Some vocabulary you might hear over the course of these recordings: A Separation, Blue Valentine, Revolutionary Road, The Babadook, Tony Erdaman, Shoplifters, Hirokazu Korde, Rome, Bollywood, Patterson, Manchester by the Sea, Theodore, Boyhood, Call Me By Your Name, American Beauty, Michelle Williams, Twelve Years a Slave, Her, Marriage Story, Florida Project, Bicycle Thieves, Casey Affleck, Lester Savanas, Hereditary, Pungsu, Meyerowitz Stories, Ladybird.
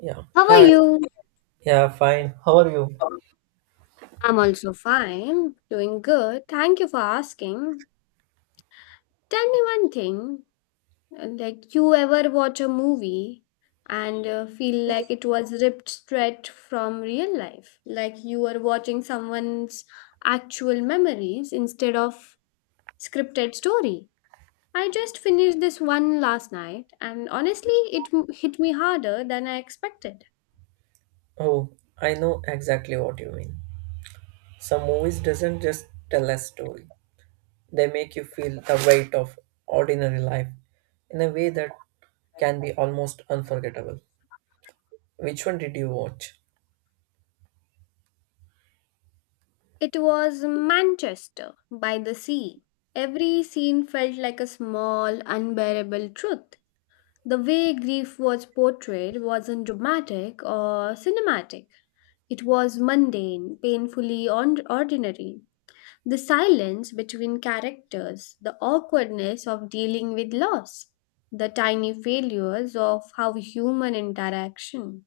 Yeah. How are Hi. you? Yeah, fine. How are you? I'm also fine, doing good. Thank you for asking. Tell me one thing, like you ever watch a movie and feel like it was ripped straight from real life, like you are watching someone's actual memories instead of scripted story. I just finished this one last night and honestly it hit me harder than I expected. Oh, I know exactly what you mean. Some movies doesn't just tell a story. They make you feel the weight of ordinary life in a way that can be almost unforgettable. Which one did you watch? It was Manchester by the Sea. Every scene felt like a small, unbearable truth. The way grief was portrayed wasn't dramatic or cinematic. It was mundane, ordinary. The silence between characters, the awkwardness of dealing with loss, the tiny failures of how human interaction.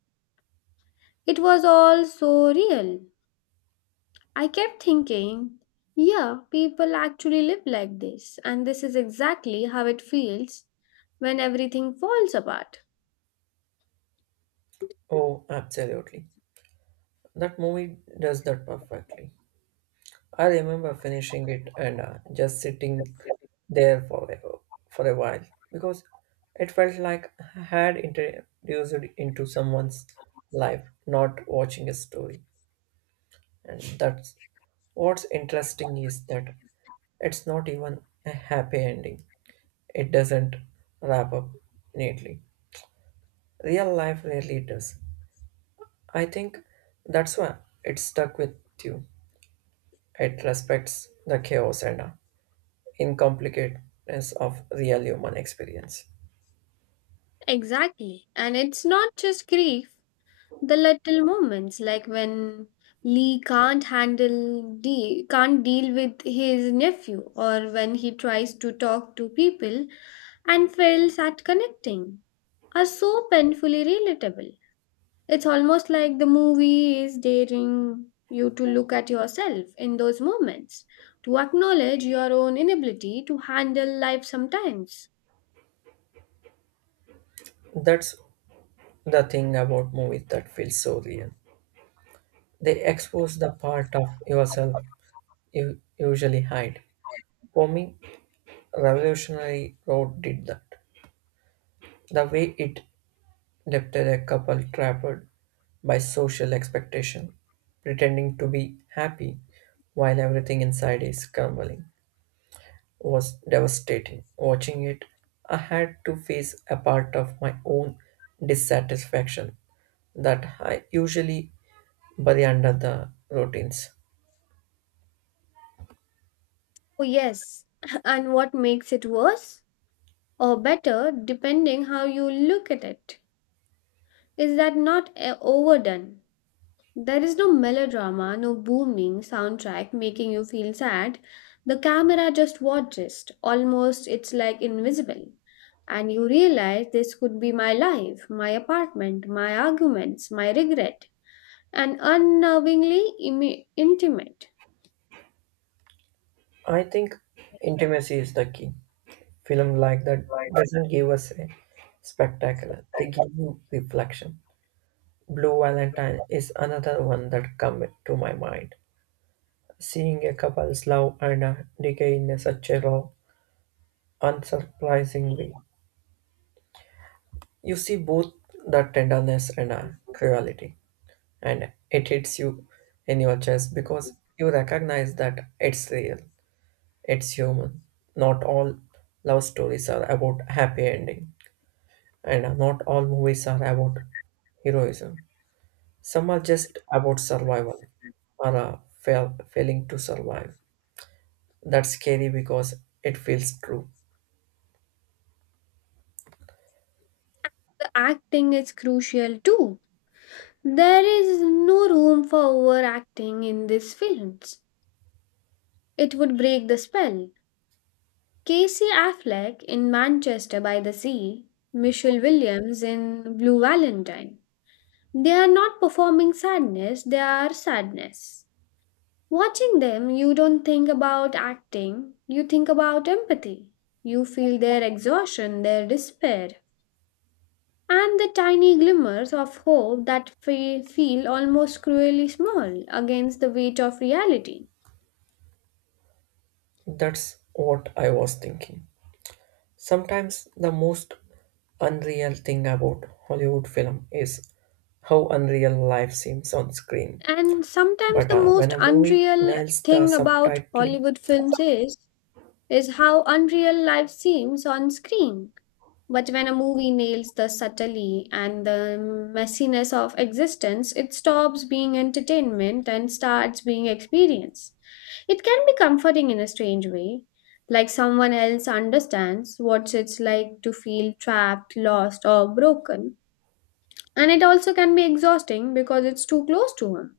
It was all so real, I kept thinking, yeah, people actually live like this, and this is exactly how it feels when everything falls apart. Oh, absolutely. That movie does that perfectly. I remember finishing it and just sitting there for a while because it felt like I had introduced it into someone's life, not watching a story. And that's what's interesting is that it's not even a happy ending. It doesn't wrap up neatly. Real life rarely does. I think that's why it stuck with you. It respects the chaos and incompleteness of real human experience. Exactly. And it's not just grief, the little moments like when Lee can't handle de- can't deal with his nephew or when he tries to talk to people and fails at connecting are so painfully relatable. It's almost like the movie is daring you to look at yourself in those moments, to acknowledge your own inability to handle life sometimes. That's the thing about movies that feels so real. They expose the part of yourself you usually hide. For me, Revolutionary Road did that. The way it depicted a couple trapped by social expectation, pretending to be happy while everything inside is crumbling, was devastating. Watching it, I had to face a part of my own dissatisfaction that I usually by the end of the routines. Oh, yes, and what makes it worse or better, depending how you look at it, is that not overdone. There is no melodrama, no booming soundtrack making you feel sad. The camera just watches, almost it's like invisible. And you realize this could be my life, my apartment, my arguments, my regret, and intimate. I think intimacy is the key. Film like that doesn't give us a spectacular. They give you reflection. Blue Valentine is another one that come to my mind. Seeing a couple's love and decay in a such a raw, unsurprising way. You see both the tenderness and cruelty, and it hits you in your chest because you recognize that it's real. It's human. Not all love stories are about happy ending, and not all movies are about heroism. Some are just about survival or failing to survive. That's scary because it feels true. The acting is crucial too. There is no room for overacting in these films. It would break the spell. Casey Affleck in Manchester by the Sea, Michelle Williams in Blue Valentine. They are not performing sadness, they are sadness. Watching them, you don't think about acting, you think about empathy. You feel their exhaustion, their despair, and the tiny glimmers of hope that feel almost cruelly small against the weight of reality. That's what I was thinking. Sometimes the most unreal thing about Hollywood film is how unreal life seems on screen. And sometimes But the uh, when most a movie unreal nails the thing about subtitle. Hollywood films is how unreal life seems on screen. But when a movie nails the subtlety and the messiness of existence, it stops being entertainment and starts being experience. It can be comforting in a strange way, like someone else understands what it's like to feel trapped, lost, or broken. And it also can be exhausting because it's too close to him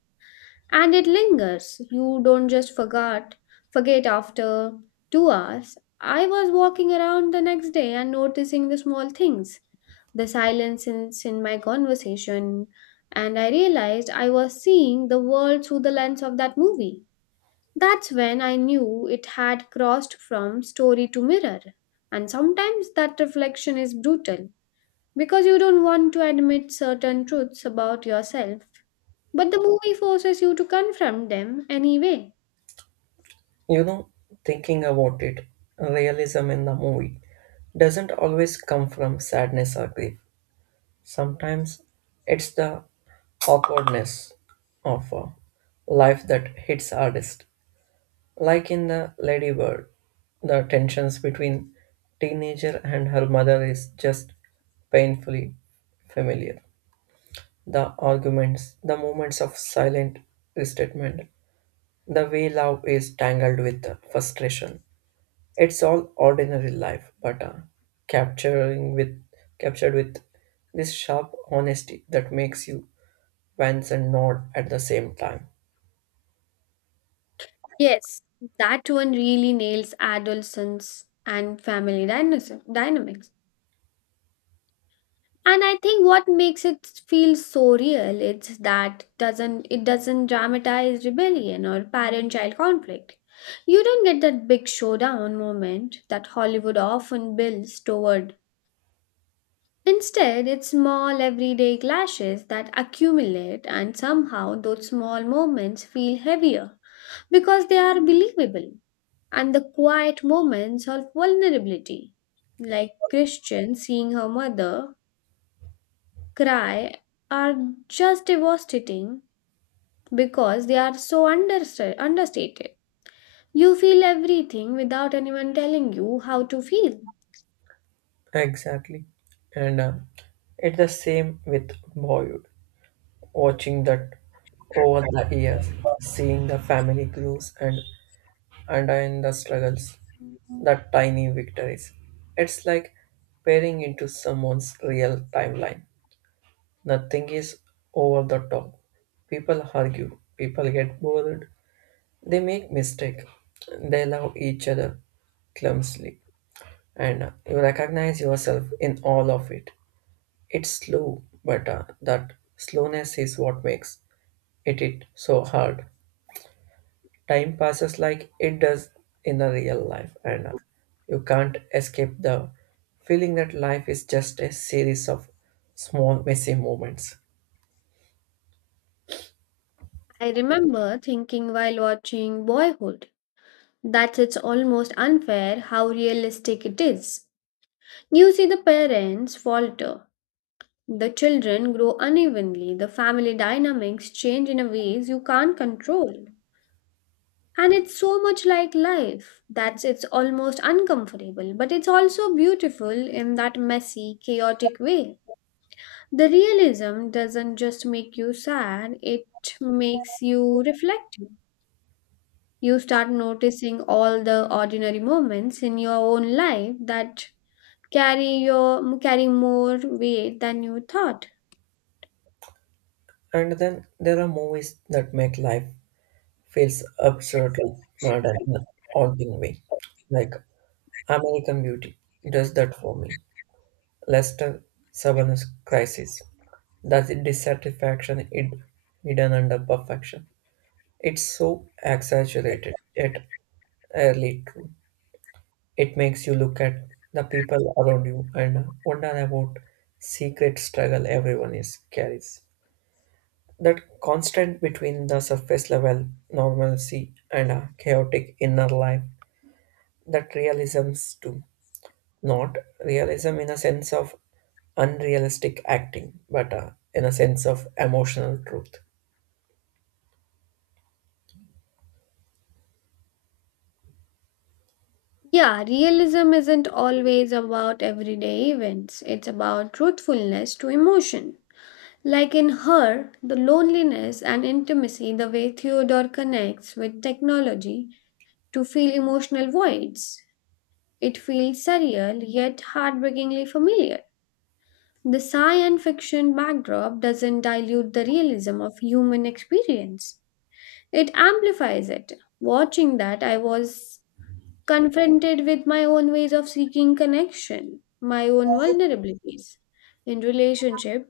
and it lingers, you don't just forget after 2 hours. I was walking around the next day and noticing the small things, the silences in my conversation, and I realized I was seeing the world through the lens of that movie. That's when I knew it had crossed from story to mirror, and sometimes that reflection is brutal because you don't want to admit certain truths about yourself. But the movie forces you to confront them anyway. You know, thinking about it, realism in the movie doesn't always come from sadness or grief. Sometimes it's the awkwardness of life that hits hardest. Like in the Ladybird, the tensions between teenager and her mother is just painfully familiar. The arguments, the moments of silent resentment, the way love is tangled with the frustration. It's all ordinary life, but capturing with captured with this sharp honesty that makes you wince and nod at the same time. Yes, that one really nails adolescence and dynamics. And I think what makes it feel so real is that doesn't dramatize rebellion or parent-child conflict. You don't get that big showdown moment that Hollywood often builds toward. Instead, it's small everyday clashes that accumulate, and somehow those small moments feel heavier because they are believable. And the quiet moments of vulnerability, like Christian seeing her mother cry, are just devastating because they are so understated. You feel everything without anyone telling you how to feel. Exactly, and it's the same with Bollywood. Watching that over the years, seeing the family grows and understand the struggles, the tiny victories. It's like peering into someone's real timeline. Nothing is over the top. People argue, people get bored, they make mistake, they love each other clumsily, and you recognize yourself in all of it. It's slow, but that slowness is what makes it so hard. Time passes like it does in the real life, and you can't escape the feeling that life is just a series of small messy moments. I remember thinking while watching Boyhood that's it's almost unfair how realistic it is. You see the parents falter, the children grow unevenly, the family dynamics change in a ways you can't control. And it's so much like life. That's it's almost uncomfortable, but it's also beautiful in that messy, chaotic way. The realism doesn't just make you sad, it makes you reflective. You start noticing all the ordinary moments in your own life that carry more weight than you thought. And then there are movies that make life feels absurdly modern in a haunting way, like American Beauty does that for me. Lester Savanas Crisis does the dissatisfaction hidden under perfection. It's so exaggerated yet early true. It makes you look at the people around you and wonder about secret struggle everyone is carries. That constant between the surface level normalcy and a chaotic inner life, that realisms too. Not realism in a sense of unrealistic acting, but in a sense of emotional truth. Yeah, realism isn't always about everyday events. It's about truthfulness to emotion. Like in her, the loneliness and intimacy, the way Theodore connects with technology to fill emotional voids. It feels surreal yet heartbreakingly familiar. The science fiction backdrop doesn't dilute the realism of human experience. It amplifies it. Watching that, I was confronted with my own ways of seeking connection, my own vulnerabilities in relationship,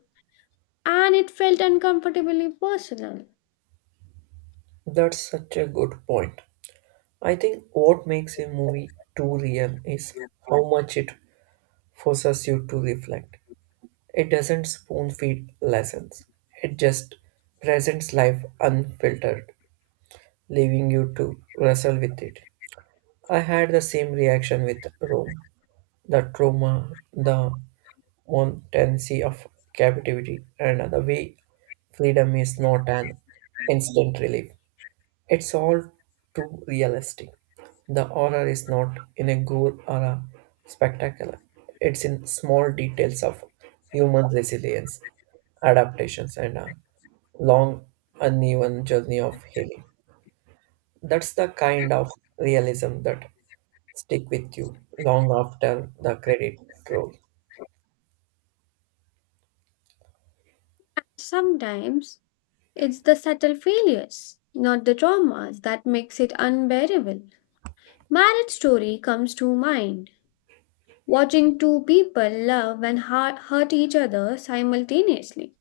and it felt uncomfortably personal. That's such a good point. I think what makes a movie too real is how much it forces you to reflect. It doesn't spoon feed lessons, it just presents life unfiltered, leaving you to wrestle with it. I had the same reaction with Rome, the trauma, the montancy of captivity, and the way freedom is not an instant relief. It's all too realistic. The horror is not in a gore or a spectacle. It's in small details of human resilience, adaptations, and a long, uneven journey of healing. That's the kind of realism that stick with you long after the credit roll. Sometimes it's the subtle failures, not the traumas, that makes it unbearable. Marriage Story comes to mind. Watching two people love and hurt each other simultaneously.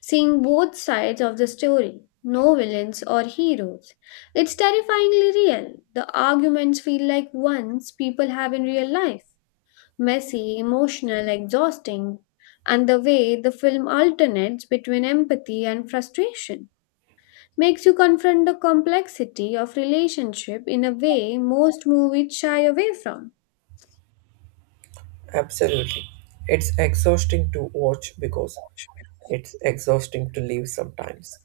Seeing both sides of the story, no villains or heroes. It's terrifyingly real. The arguments feel like ones people have in real life, messy, emotional, exhausting. And the way the film alternates between empathy and frustration makes you confront the complexity of relationship in a way most movies shy away from. Absolutely. It's exhausting to watch because it's exhausting to live sometimes.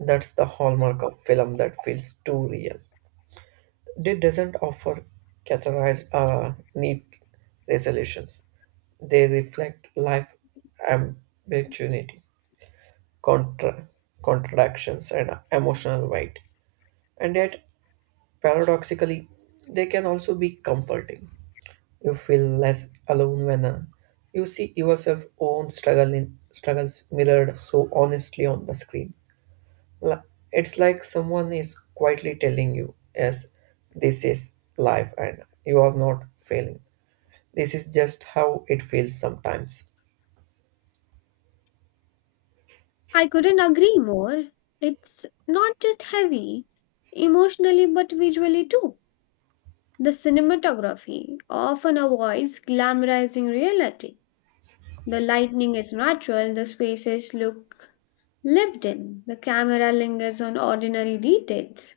That's the hallmark of film that feels too real. They doesn't offer categorized neat resolutions. They reflect life ambiguity, contra- contradictions, and emotional weight. And yet, paradoxically, they can also be comforting. You feel less alone when you see yourself own struggles mirrored so honestly on the screen. Li- It's like someone is quietly telling you, yes, this is life and you are not failing. This is just how it feels sometimes. I couldn't agree more. It's not just heavy, emotionally but visually too. The cinematography often avoids glamorizing reality. The lighting is natural, the spaces look lived in, the camera lingers on ordinary details.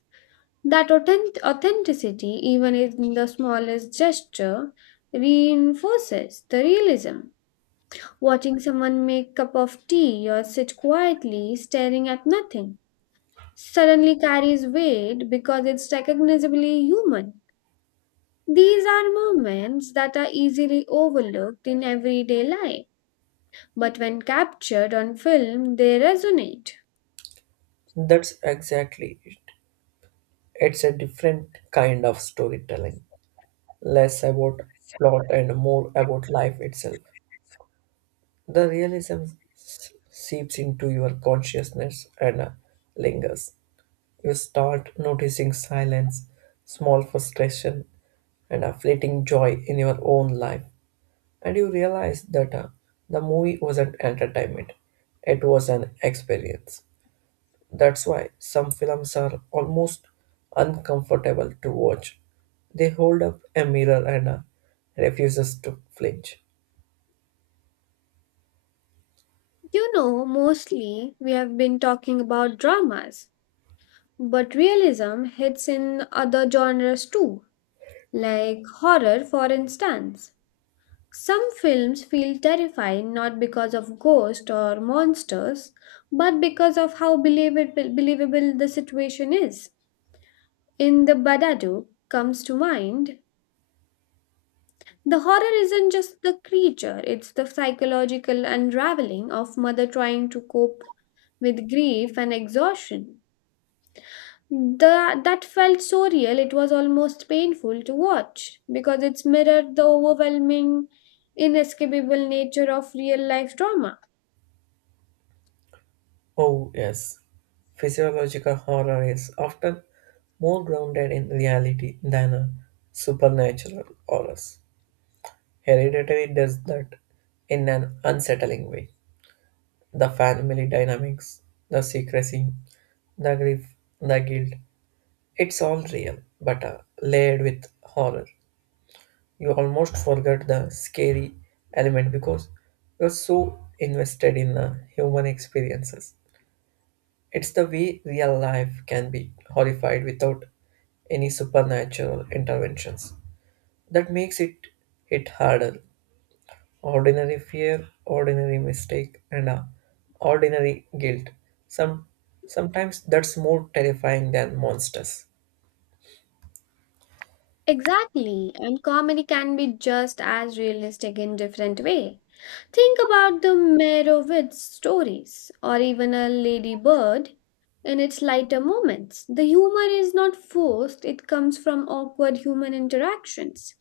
That authenticity, even in the smallest gesture, reinforces the realism. Watching someone make cup of tea or sit quietly staring at nothing suddenly carries weight because it's recognizably human. These are moments that are easily overlooked in everyday life, but when captured on film, they resonate. That's exactly it. It's a different kind of storytelling, less about plot and more about life itself. The realism seeps into your consciousness and lingers. You start noticing silence, small frustration, and a fleeting joy in your own life. And you realize that the movie wasn't entertainment, it was an experience. That's why some films are almost uncomfortable to watch. They hold up a mirror and refuses to flinch. You know, mostly we have been talking about dramas, but realism hits in other genres too, like horror, for instance. Some films feel terrifying not because of ghosts or monsters, but because of how believable the situation is. In The Babadook comes to mind. The horror isn't just the creature, it's the psychological unraveling of mother trying to cope with grief and exhaustion. The, that felt so real it was almost painful to watch because it's mirrored the overwhelming, inescapable nature of real life trauma. Oh, yes. Physiological horror is often more grounded in reality than a supernatural horrors. Hereditary does that in an unsettling way. The family dynamics, the secrecy, the grief, the guilt, it's all real, but layered with horror. You almost forget the scary element because you're so invested in the human experiences. It's the way real life can be horrified without any supernatural interventions. That makes it hit harder. Ordinary fear, ordinary mistake, and ordinary guilt. Some Sometimes that's more terrifying than monsters. Exactly, and comedy can be just as realistic in different way. Think about the Meyerowitz Stories or even a Ladybird, in its lighter moments. The humor is not forced, it comes from awkward human interactions,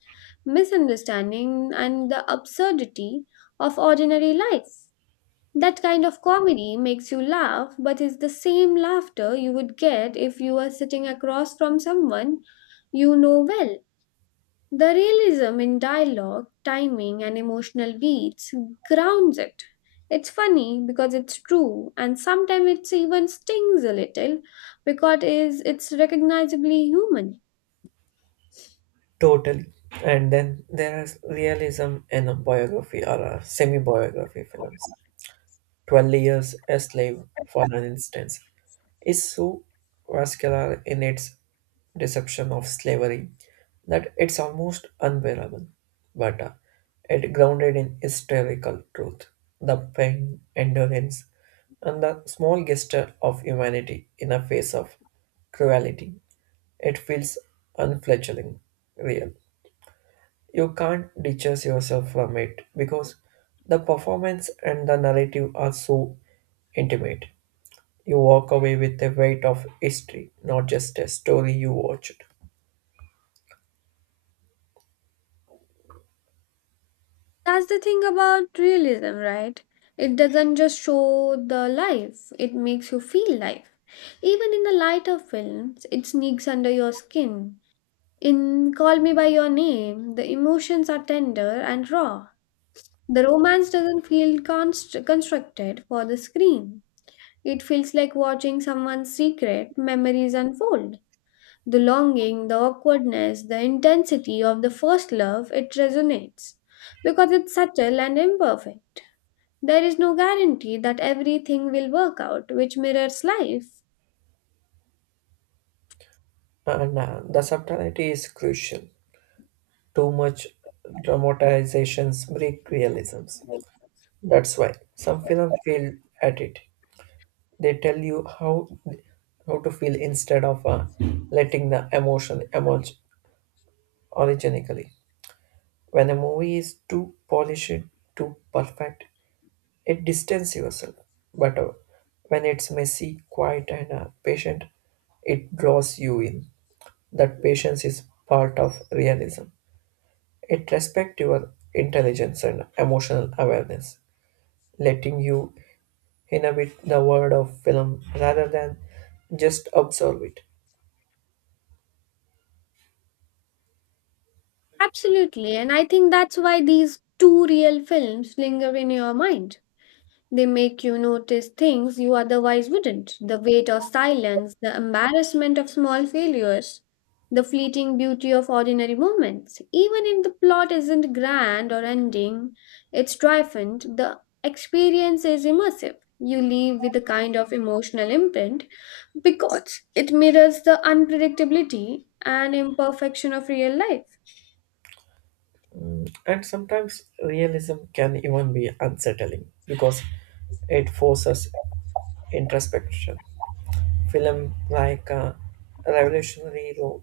misunderstanding and the absurdity of ordinary life. That kind of comedy makes you laugh, but is the same laughter you would get if you were sitting across from someone you know well. The realism in dialogue, timing, and emotional beats grounds it. It's funny because it's true, and sometimes it even stings a little because it's recognizably human. Totally. And then there is realism in a biography or a semi-biography films. 12 Years a Slave, for an instance, is so vascular in its deception of slavery that it's almost unbearable, but it grounded in historical truth, the pain, endurance, and the small gesture of humanity in a face of cruelty. It feels unfledgling, real. You can't detach yourself from it because the performance and the narrative are so intimate. You walk away with the weight of history, not just a story you watched. That's the thing about realism, right? It doesn't just show the life, it makes you feel life. Even in the lighter films, it sneaks under your skin. In Call Me By Your Name, the emotions are tender and raw. The romance doesn't feel constructed for the screen. It feels like watching someone's secret memories unfold. The longing, the awkwardness, the intensity of the first love, it resonates. Because it's subtle and imperfect. There is no guarantee that everything will work out, which mirrors life. And the subtlety is crucial. Too much dramatizations break realisms. That's why some films fail at it. They tell you how to feel instead of letting the emotion emerge originally. When a movie is too polished, too perfect, it distances yourself. But when it's messy, quiet, and patient, it draws you in. That patience is part of realism. It respects your intelligence and emotional awareness, letting you inhabit the world of film rather than just observe it. Absolutely, and I think that's why these two real films linger in your mind. They make you notice things you otherwise wouldn't, the weight of silence, the embarrassment of small failures, the fleeting beauty of ordinary moments. Even if the plot isn't grand or ending, it's triumphant, the experience is immersive. You leave with a kind of emotional imprint because it mirrors the unpredictability and imperfection of real life. And sometimes realism can even be unsettling because it forces introspection. Film like a revolutionary role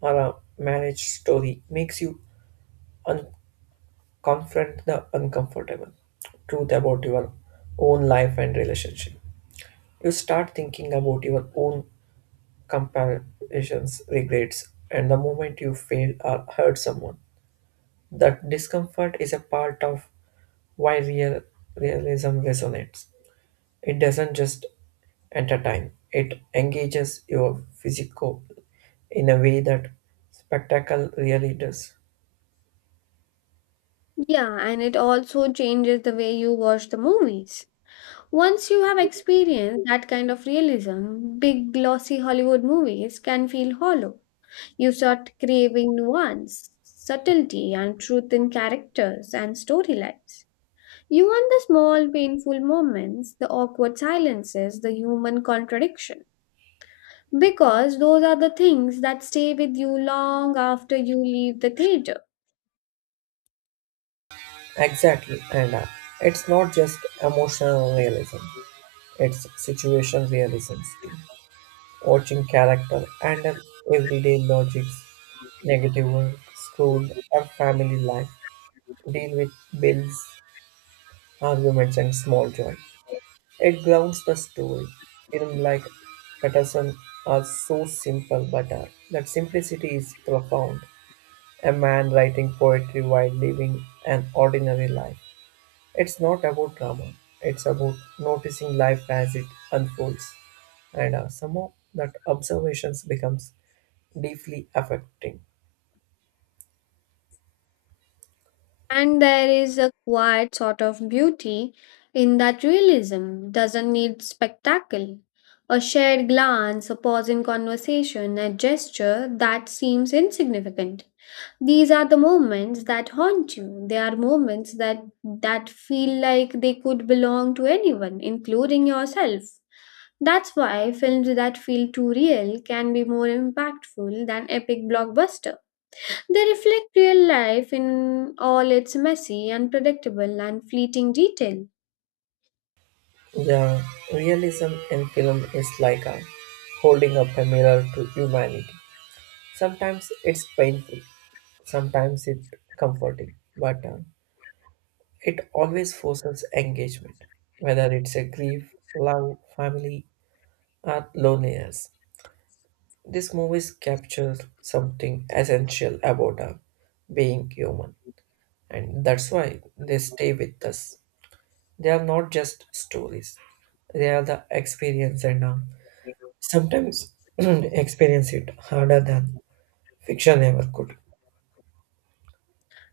or a marriage story makes you un- confront the uncomfortable truth about your own life and relationship. You start thinking about your own comparisons, regrets, and the moment you failed or hurt someone. That discomfort is a part of why realism resonates. It doesn't just entertain, it engages your physical in a way that spectacle really does. Yeah, and it also changes the way you watch the movies. Once you have experienced that kind of realism, big glossy Hollywood movies can feel hollow. You start craving nuance, subtlety, and truth in characters and storylines. You want the small, painful moments, the awkward silences, the human contradiction. Because those are the things that stay with you long after you leave the theater. Exactly, and it's not just emotional realism, it's situation realism too. Watching character handle everyday logics, negative work, school, or family life, deal with bills, arguments, and small joy. It grounds the story. Film like Patterson are so simple, but that simplicity is profound. A man writing poetry while living an ordinary life. It's not about drama. It's about noticing life as it unfolds, and somehow that observations becomes deeply affecting. And there is a quiet sort of beauty in that realism doesn't need spectacle. A shared glance, a pause in conversation, a gesture that seems insignificant. These are the moments that haunt you. They are moments that feel like they could belong to anyone, including yourself. That's why films that feel too real can be more impactful than epic blockbuster. They reflect real life in all its messy, unpredictable, and fleeting detail. Yeah, realism in film is like a holding up a mirror to humanity. Sometimes it's painful, sometimes it's comforting, but it always forces engagement, whether it's a grief, love, family, or loneliness. These movies capture something essential about being human, and that's why they stay with us. They are not just stories; they are the experience and sometimes experience it harder than fiction ever could.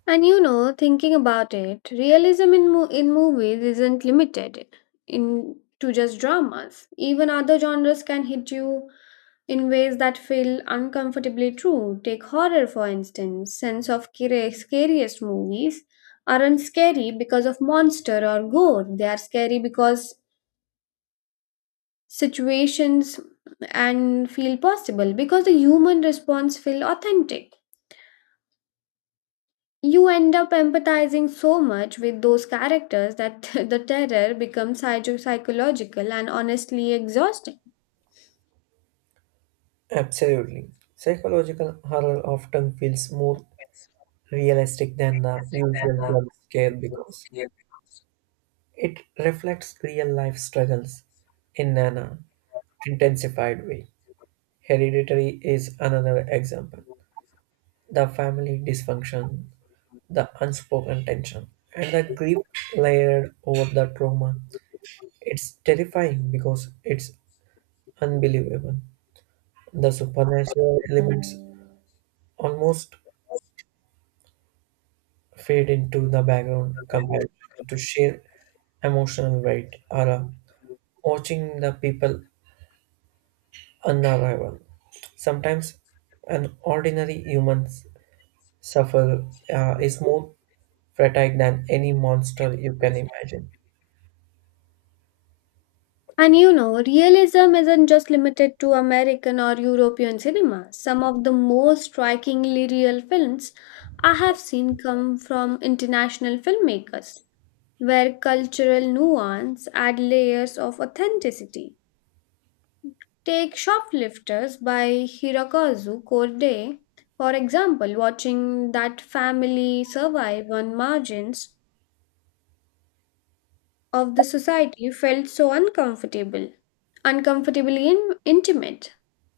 And you know, thinking about it, realism in movies isn't limited in to just dramas. Even other genres can hit you in ways that feel uncomfortably true. Take horror, for instance. Scariest movies aren't scary because of monster or gore. They are scary because situations and feel possible because the human response feel authentic, you end up empathizing so much with those characters that the terror becomes psychological and honestly exhausting. Absolutely. Psychological horror often feels more realistic than the usual jump scare because it reflects real life struggles in an intensified way. Hereditary is another example. The family dysfunction, the unspoken tension, and the grief layered over the trauma. It's terrifying because it's unbelievable. The supernatural elements almost fade into the background compared to sheer emotional weight or watching the people unravel. Sometimes an ordinary human suffer is more fatigued than any monster you can imagine. And you know realism isn't just limited to American or European cinema. Some of the most strikingly real films I have seen come from international filmmakers where cultural nuance add layers of authenticity. Take Shoplifters by Hirokazu Korde, for example, watching that family survive on margins of the society felt so uncomfortably intimate.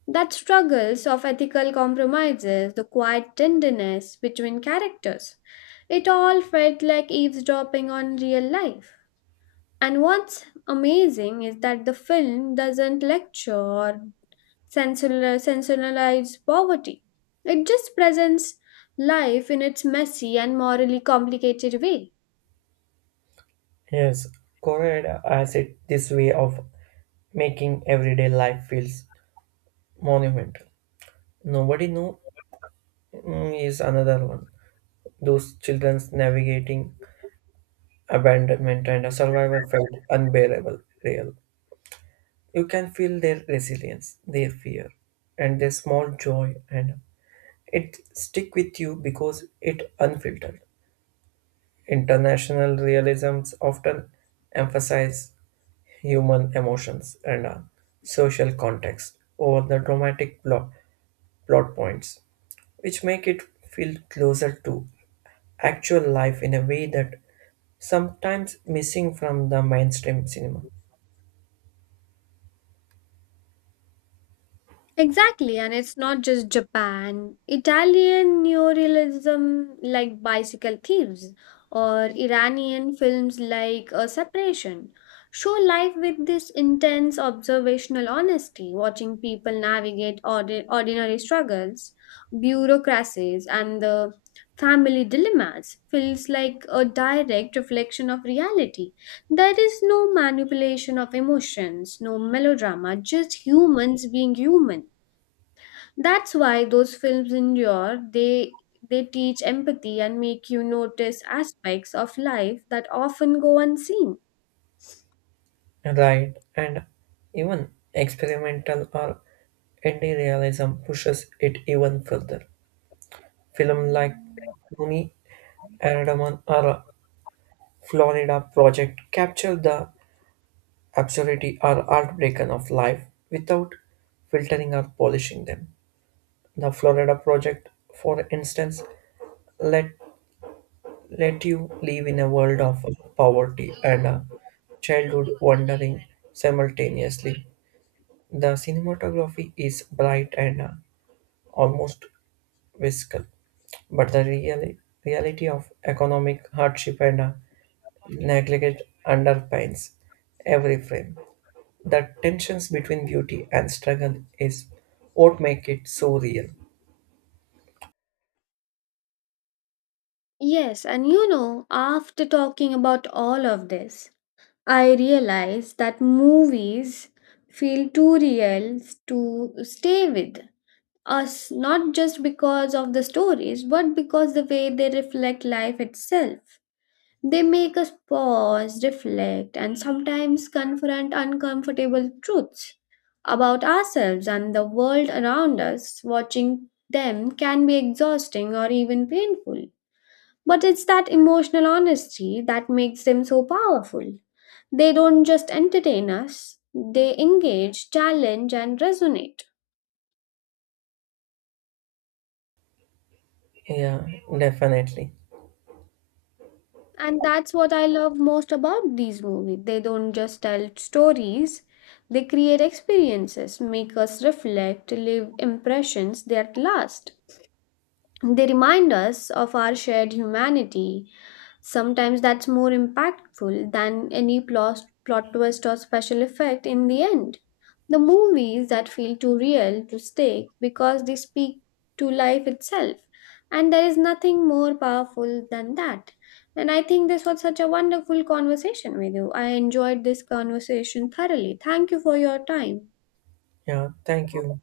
That struggles of ethical compromises, the quiet tenderness between characters, it all felt like eavesdropping on real life. And what's amazing is that the film doesn't lecture or sensationalized poverty. It just presents life in its messy and morally complicated way. Yes, Korea has it this way of making everyday life feels monumental. Nobody know is another one. Those children's navigating abandonment and a survivor felt unbearable real. You can feel their resilience, their fear, and their small joy, and it stick with you because it unfiltered. International realisms often emphasize human emotions and a social context over the dramatic plot points, which make it feel closer to actual life in a way that sometimes missing from the mainstream cinema. Exactly, and it's not just Japan. Italian neorealism like Bicycle Thieves or Iranian films like A Separation show life with this intense observational honesty, watching people navigate ordinary struggles, bureaucracies, and the family dilemmas feels like a direct reflection of reality. There is no manipulation of emotions, no melodrama, just humans being human. That's why those films endure. They teach empathy and make you notice aspects of life that often go unseen. Right, and even experimental or indie realism pushes it even further. Film like Tony Erdaman or Florida Project capture the absurdity or heartbreak of life without filtering or polishing them. The Florida Project, for instance, let let you live in a world of poverty and childhood wandering simultaneously. The cinematography is bright and almost whimsical, but reality of economic hardship and neglect underpins every frame. The tensions between beauty and struggle is what make it so real. Yes, and you know, after talking about all of this, I realized that movies feel too real to stay with us, not just because of the stories, but because the way they reflect life itself. They make us pause, reflect, and sometimes confront uncomfortable truths about ourselves and the world around us. Watching them can be exhausting or even painful. But it's that emotional honesty that makes them so powerful. They don't just entertain us, they engage, challenge, and resonate. Yeah, definitely. And that's what I love most about these movies. They don't just tell stories, they create experiences, make us reflect, leave impressions that last. They remind us of our shared humanity. Sometimes that's more impactful than any plot twist or special effect in the end. The movies that feel too real to stake because they speak to life itself. And there is nothing more powerful than that. And I think this was such a wonderful conversation with you. I enjoyed this conversation thoroughly. Thank you for your time. Yeah, thank you.